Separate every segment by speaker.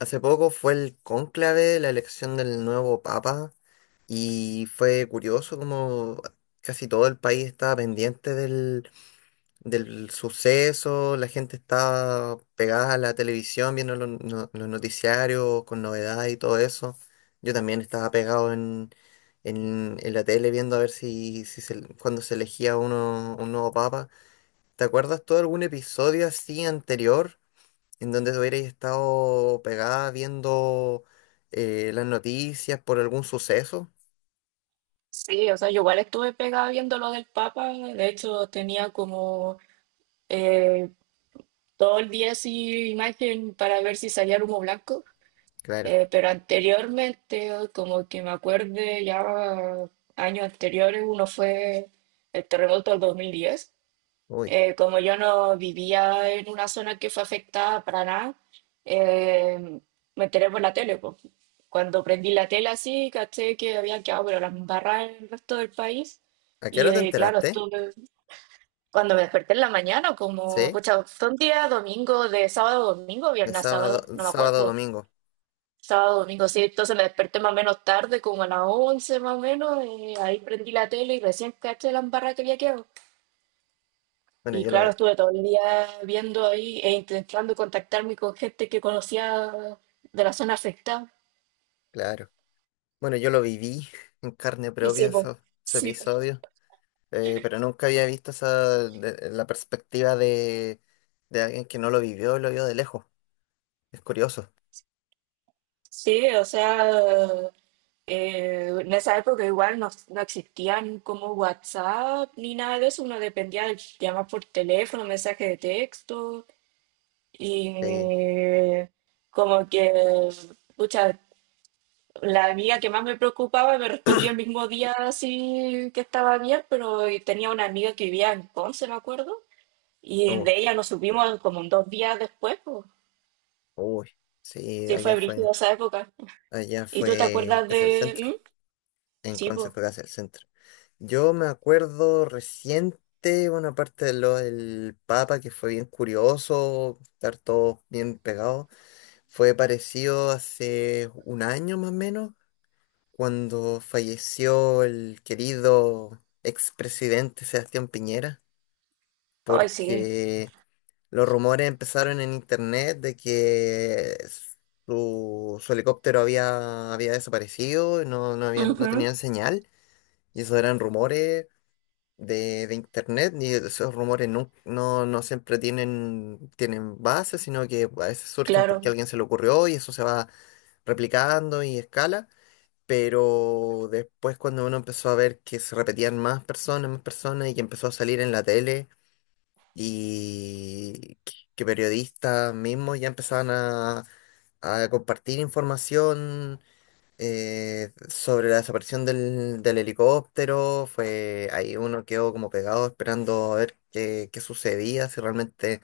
Speaker 1: Hace poco fue el cónclave, la elección del nuevo papa, y fue curioso como casi todo el país estaba pendiente del suceso. La gente estaba pegada a la televisión viendo los, no- los noticiarios con novedades y todo eso. Yo también estaba pegado en la tele viendo a ver si, si se, cuando se elegía un nuevo papa. ¿Te acuerdas tú de algún episodio así anterior, en donde hubierais estado pegada viendo las noticias por algún suceso?
Speaker 2: Sí, o sea, yo igual estuve pegada viendo lo del Papa, de hecho tenía como eh, todo el día así imagen para ver si salía el humo blanco.
Speaker 1: Claro,
Speaker 2: Pero anteriormente, como que me acuerde ya años anteriores, uno fue el terremoto del 2010.
Speaker 1: uy.
Speaker 2: Como yo no vivía en una zona que fue afectada para nada, eh, me enteré por la tele, po. Cuando prendí la tele así, caché que había quedado, pero las barras en el resto del país.
Speaker 1: ¿A qué
Speaker 2: Y
Speaker 1: hora te
Speaker 2: claro,
Speaker 1: enteraste?
Speaker 2: estuve, cuando me desperté en la mañana, como,
Speaker 1: ¿Sí?
Speaker 2: pucha, fue un día domingo, de sábado a domingo,
Speaker 1: De
Speaker 2: viernes a
Speaker 1: sábado,
Speaker 2: sábado,
Speaker 1: de
Speaker 2: no me
Speaker 1: sábado a
Speaker 2: acuerdo.
Speaker 1: domingo.
Speaker 2: Sábado, domingo, sí, entonces me desperté más o menos tarde, como a las 11 más o menos, y ahí prendí la tele y recién caché la embarrada que había quedado.
Speaker 1: Bueno,
Speaker 2: Y
Speaker 1: yo lo
Speaker 2: claro,
Speaker 1: vi,
Speaker 2: estuve todo el día viendo ahí e intentando contactarme con gente que conocía de la zona afectada.
Speaker 1: claro. Bueno, yo lo viví en carne
Speaker 2: Y
Speaker 1: propia
Speaker 2: sí, po,
Speaker 1: eso- ese
Speaker 2: sí, po.
Speaker 1: episodio. Pero nunca había visto esa, la perspectiva de alguien que no lo vivió, lo vio de lejos. Es curioso.
Speaker 2: Sí, o sea, en esa época igual no, no existían como WhatsApp ni nada de eso, uno dependía de llamar por teléfono, mensaje de texto, y
Speaker 1: Sí,
Speaker 2: como que, pucha, la amiga que más me preocupaba me respondió el mismo día así que estaba bien, pero y tenía una amiga que vivía en Ponce, me acuerdo, y
Speaker 1: uy,
Speaker 2: de ella nos supimos como un 2 días después, pues.
Speaker 1: uy. Sí,
Speaker 2: Sí, fue
Speaker 1: allá fue,
Speaker 2: brígida esa época.
Speaker 1: allá
Speaker 2: ¿Y tú te
Speaker 1: fue
Speaker 2: acuerdas
Speaker 1: casi el centro.
Speaker 2: de...? ¿Mm?
Speaker 1: En
Speaker 2: Sí, pues.
Speaker 1: Concepción el centro. Yo me acuerdo reciente, bueno, aparte de lo del Papa, que fue bien curioso, estar todos bien pegados, fue parecido hace un año más o menos, cuando falleció el querido expresidente Sebastián Piñera,
Speaker 2: Ay, sí.
Speaker 1: porque los rumores empezaron en internet de que su helicóptero había desaparecido, no, no, no
Speaker 2: Ujú.
Speaker 1: tenían señal. Y esos eran rumores de internet, y esos rumores no siempre tienen base, sino que a veces surgen porque a
Speaker 2: Claro,
Speaker 1: alguien se le ocurrió y eso se va replicando y escala. Pero después cuando uno empezó a ver que se repetían más personas, y que empezó a salir en la tele, y que periodistas mismos ya empezaban a compartir información sobre la desaparición del helicóptero. Fue ahí uno quedó como pegado esperando a ver qué sucedía, si realmente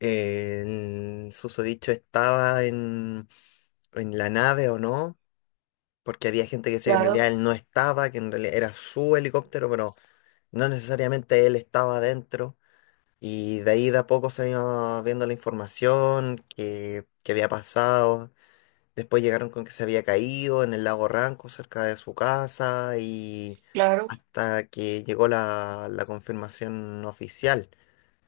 Speaker 1: el susodicho estaba en la nave o no, porque había gente que decía que en
Speaker 2: claro,
Speaker 1: realidad él no estaba, que en realidad era su helicóptero, pero no necesariamente él estaba dentro. Y de ahí de a poco se iba viendo la información que había pasado. Después llegaron con que se había caído en el lago Ranco, cerca de su casa, y
Speaker 2: claro.
Speaker 1: hasta que llegó la confirmación oficial.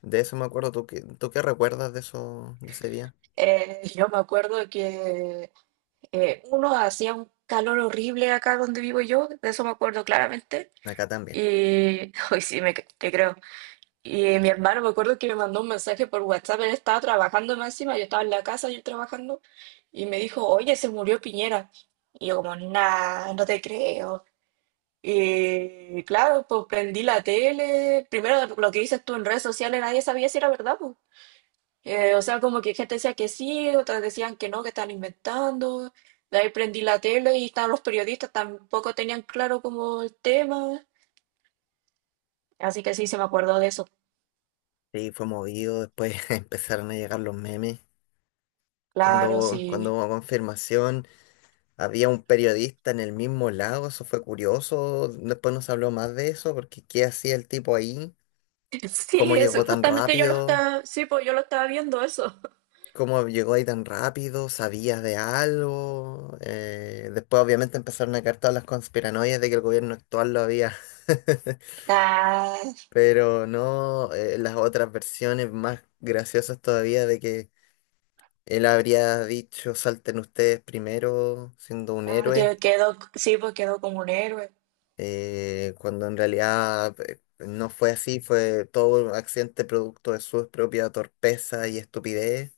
Speaker 1: De eso me acuerdo. Tú qué recuerdas de eso, de ese día?
Speaker 2: Yo me acuerdo que uno hacía un calor horrible acá donde vivo yo, de eso me acuerdo claramente.
Speaker 1: Acá también.
Speaker 2: Y hoy sí, me, te creo. Y mi hermano me acuerdo que me mandó un mensaje por WhatsApp, él estaba trabajando más encima, yo estaba en la casa, yo trabajando, y me dijo, oye, se murió Piñera. Y yo como, nah, no te creo. Y claro, pues prendí la tele, primero lo que dices tú en redes sociales, nadie sabía si era verdad, pues. O sea, como que gente decía que sí, otras decían que no, que están inventando. De ahí prendí la tele y estaban los periodistas, tampoco tenían claro como el tema. Así que sí, se me acordó de eso.
Speaker 1: Sí, fue movido, después empezaron a llegar los memes.
Speaker 2: Claro,
Speaker 1: Cuando
Speaker 2: sí.
Speaker 1: hubo confirmación, había un periodista en el mismo lago. Eso fue curioso. Después no se habló más de eso, porque ¿qué hacía el tipo ahí? ¿Cómo
Speaker 2: Sí, eso,
Speaker 1: llegó tan
Speaker 2: justamente yo lo
Speaker 1: rápido?
Speaker 2: estaba, sí, pues yo lo estaba viendo eso.
Speaker 1: ¿Cómo llegó ahí tan rápido? ¿Sabías de algo? Después obviamente empezaron a caer todas las conspiranoias de que el gobierno actual lo había.
Speaker 2: Ah,
Speaker 1: Pero no. Las otras versiones más graciosas todavía, de que él habría dicho salten ustedes primero siendo un
Speaker 2: ah,
Speaker 1: héroe,
Speaker 2: que quedó, sí, pues quedó como un héroe,
Speaker 1: cuando en realidad no fue así, fue todo un accidente producto de su propia torpeza y estupidez.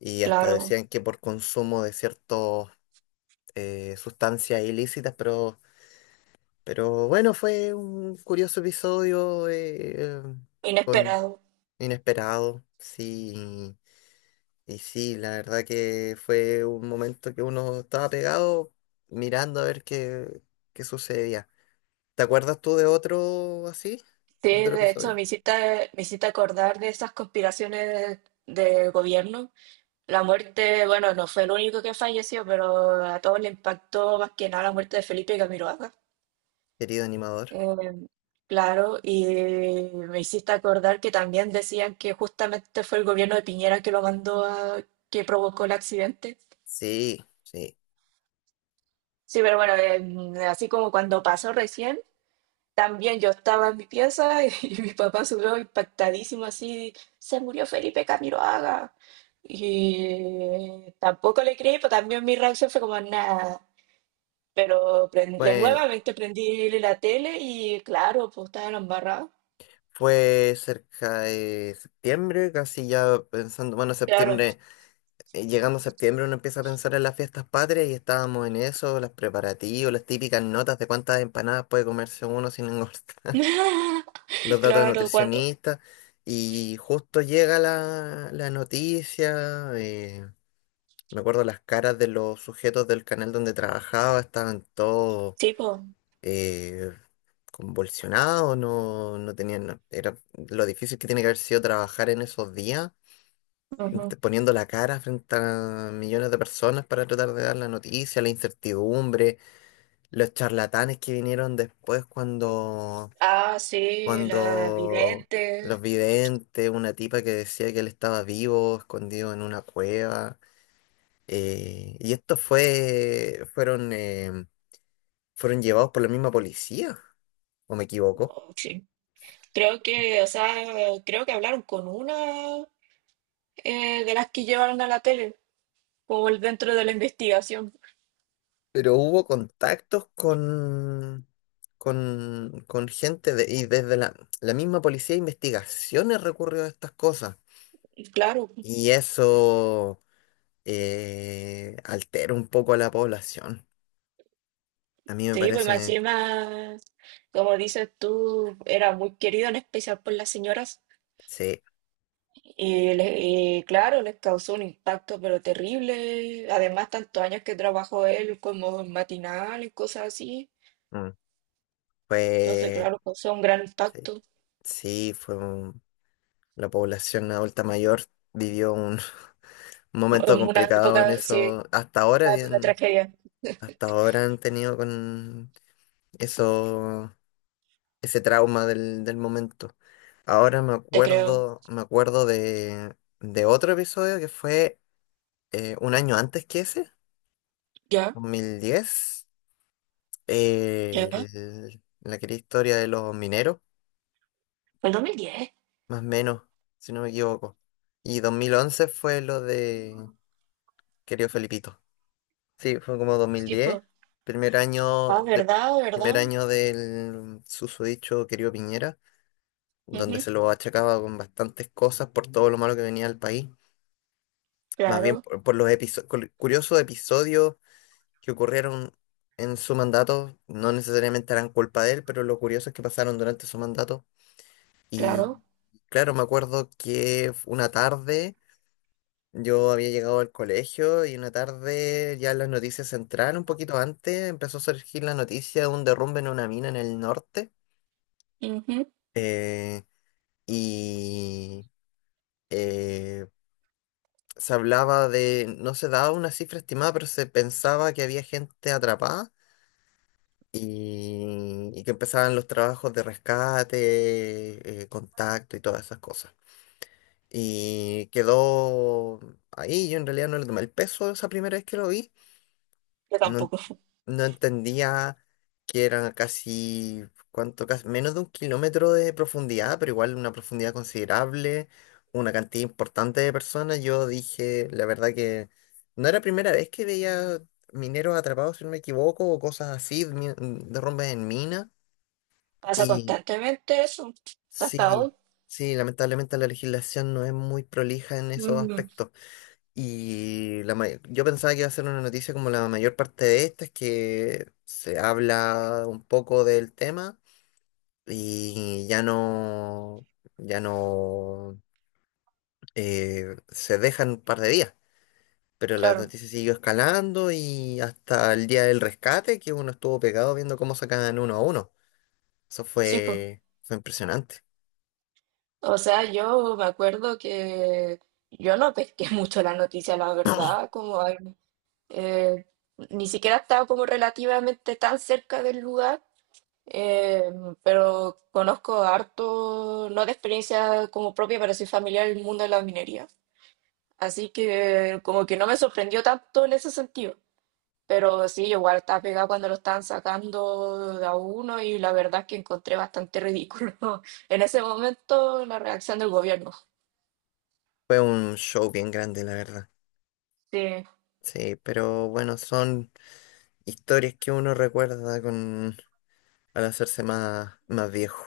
Speaker 1: Y hasta
Speaker 2: claro,
Speaker 1: decían que por consumo de ciertos sustancias ilícitas, pero, bueno, fue un curioso episodio, eh, con
Speaker 2: inesperado.
Speaker 1: inesperado, sí, y sí, la verdad que fue un momento que uno estaba pegado mirando a ver qué sucedía. ¿Te acuerdas tú de otro así?
Speaker 2: Sí,
Speaker 1: ¿De otro
Speaker 2: de hecho,
Speaker 1: episodio?
Speaker 2: me hiciste acordar de esas conspiraciones del gobierno. La muerte, bueno, no fue el único que falleció, pero a todos le impactó más que nada la muerte de Felipe Camiroaga.
Speaker 1: Querido animador.
Speaker 2: Eh, claro, y me hiciste acordar que también decían que justamente fue el gobierno de Piñera que lo mandó a, que provocó el accidente.
Speaker 1: Sí, sí.
Speaker 2: Sí, pero bueno, así como cuando pasó recién, también yo estaba en mi pieza y, mi papá subió impactadísimo así, se murió Felipe Camiroaga. Y tampoco le creí, pero también mi reacción fue como nada. Pero de
Speaker 1: Fue,
Speaker 2: nuevamente prendí la tele y claro, pues estaba en la embarrada.
Speaker 1: fue cerca de septiembre, casi ya pensando, bueno,
Speaker 2: Claro,
Speaker 1: septiembre. Llegando a septiembre uno empieza a pensar en las fiestas patrias y estábamos en eso, los preparativos, las típicas notas de cuántas empanadas puede comerse uno sin engordar, los datos de
Speaker 2: claro, cuánto.
Speaker 1: nutricionista, y justo llega la noticia. Me acuerdo las caras de los sujetos del canal donde trabajaba, estaban todos
Speaker 2: Sí, pues.
Speaker 1: eh, convulsionados, no tenían, era lo difícil que tiene que haber sido trabajar en esos días,
Speaker 2: Ujú.
Speaker 1: int- poniendo la cara frente a millones de personas para tratar de dar la noticia, la incertidumbre, los charlatanes que vinieron después cuando,
Speaker 2: Ah, sí, la
Speaker 1: cuando los
Speaker 2: vidente.
Speaker 1: videntes, una tipa que decía que él estaba vivo, escondido en una cueva. Y estos fueron llevados por la misma policía, ¿o me equivoco?
Speaker 2: Oh, sí. Creo que, o sea, creo que hablaron con una de las que llevaron a la tele, como el dentro de la investigación.
Speaker 1: Pero hubo contactos con gente y desde la misma policía de investigaciones recurrió a estas cosas.
Speaker 2: Y claro,
Speaker 1: Y eso altera un poco a la población. A mí me
Speaker 2: sí, pues más
Speaker 1: parece,
Speaker 2: encima, como dices tú, era muy querido, en especial por las señoras.
Speaker 1: sí,
Speaker 2: Y, y claro, les causó un impacto, pero terrible. Además, tantos años que trabajó él como en matinal y cosas así.
Speaker 1: mm,
Speaker 2: Entonces,
Speaker 1: fue,
Speaker 2: claro, causó un gran
Speaker 1: sí,
Speaker 2: impacto.
Speaker 1: sí, la población adulta mayor vivió un momento
Speaker 2: Una
Speaker 1: complicado
Speaker 2: época,
Speaker 1: en
Speaker 2: sí,
Speaker 1: eso. Hasta ahora
Speaker 2: una época de
Speaker 1: bien,
Speaker 2: tragedia,
Speaker 1: hasta ahora han tenido con eso ese trauma del momento. Ahora me
Speaker 2: te creo.
Speaker 1: acuerdo, me acuerdo de otro episodio, que fue un año antes que ese,
Speaker 2: ¿Ya?
Speaker 1: 2010, eh,
Speaker 2: ¿Ya?
Speaker 1: el- la querida historia de los mineros,
Speaker 2: ¿El 2010?
Speaker 1: más o menos, si no me equivoco. Y 2011 fue lo de querido Felipito. Sí, fue como dos mil
Speaker 2: Sí,
Speaker 1: diez
Speaker 2: pues,
Speaker 1: primer año
Speaker 2: ah,
Speaker 1: de,
Speaker 2: verdad,
Speaker 1: primer
Speaker 2: verdad.
Speaker 1: año del susodicho querido Piñera, donde
Speaker 2: Ujú,
Speaker 1: se lo achacaba con bastantes cosas por todo lo malo que venía al país. Más bien
Speaker 2: claro,
Speaker 1: por los curiosos episodios que ocurrieron en su mandato, no necesariamente eran culpa de él, pero lo curioso es que pasaron durante su mandato. Y
Speaker 2: claro.
Speaker 1: claro, me acuerdo que una tarde yo había llegado al colegio, y una tarde ya las noticias entraron un poquito antes, empezó a surgir la noticia de un derrumbe en una mina en el norte.
Speaker 2: Ujú.
Speaker 1: eh, y eh, se hablaba no se daba una cifra estimada, pero se pensaba que había gente atrapada y que empezaban los trabajos de rescate, contacto y todas esas cosas. Y quedó ahí, yo en realidad no le tomé el peso esa primera vez que lo vi.
Speaker 2: Yo
Speaker 1: No,
Speaker 2: tampoco.
Speaker 1: no entendía que eran menos de un kilómetro de profundidad, pero igual una profundidad considerable, una cantidad importante de personas. Yo dije, la verdad que no era primera vez que veía mineros atrapados, si no me equivoco, o cosas así, derrumbes en minas.
Speaker 2: Pasa
Speaker 1: Y
Speaker 2: constantemente eso, hasta
Speaker 1: sí,
Speaker 2: hoy.
Speaker 1: sí, lamentablemente la legislación no es muy prolija en esos
Speaker 2: Mm,
Speaker 1: aspectos. Y yo pensaba que iba a ser una noticia como la mayor parte de estas, que se habla un poco del tema y ya no, se dejan un par de días. Pero la
Speaker 2: claro,
Speaker 1: noticia siguió escalando, y hasta el día del rescate, que uno estuvo pegado viendo cómo sacaban uno a uno. Eso
Speaker 2: sí, pues.
Speaker 1: fue, fue impresionante.
Speaker 2: O sea, yo me acuerdo que yo no pesqué mucho la noticia, la verdad, como ay, eh, ni siquiera estaba como relativamente tan cerca del lugar, eh, pero conozco harto, no de experiencia como propia, pero soy familiar del mundo de la minería. Así que como que no me sorprendió tanto en ese sentido. Pero sí, yo igual estaba pegada cuando lo estaban sacando de a uno y la verdad es que encontré bastante ridículo en ese momento la reacción del gobierno.
Speaker 1: Fue un show bien grande, la verdad.
Speaker 2: Sí.
Speaker 1: Sí, pero bueno, son historias que uno recuerda con, al hacerse más, más viejo.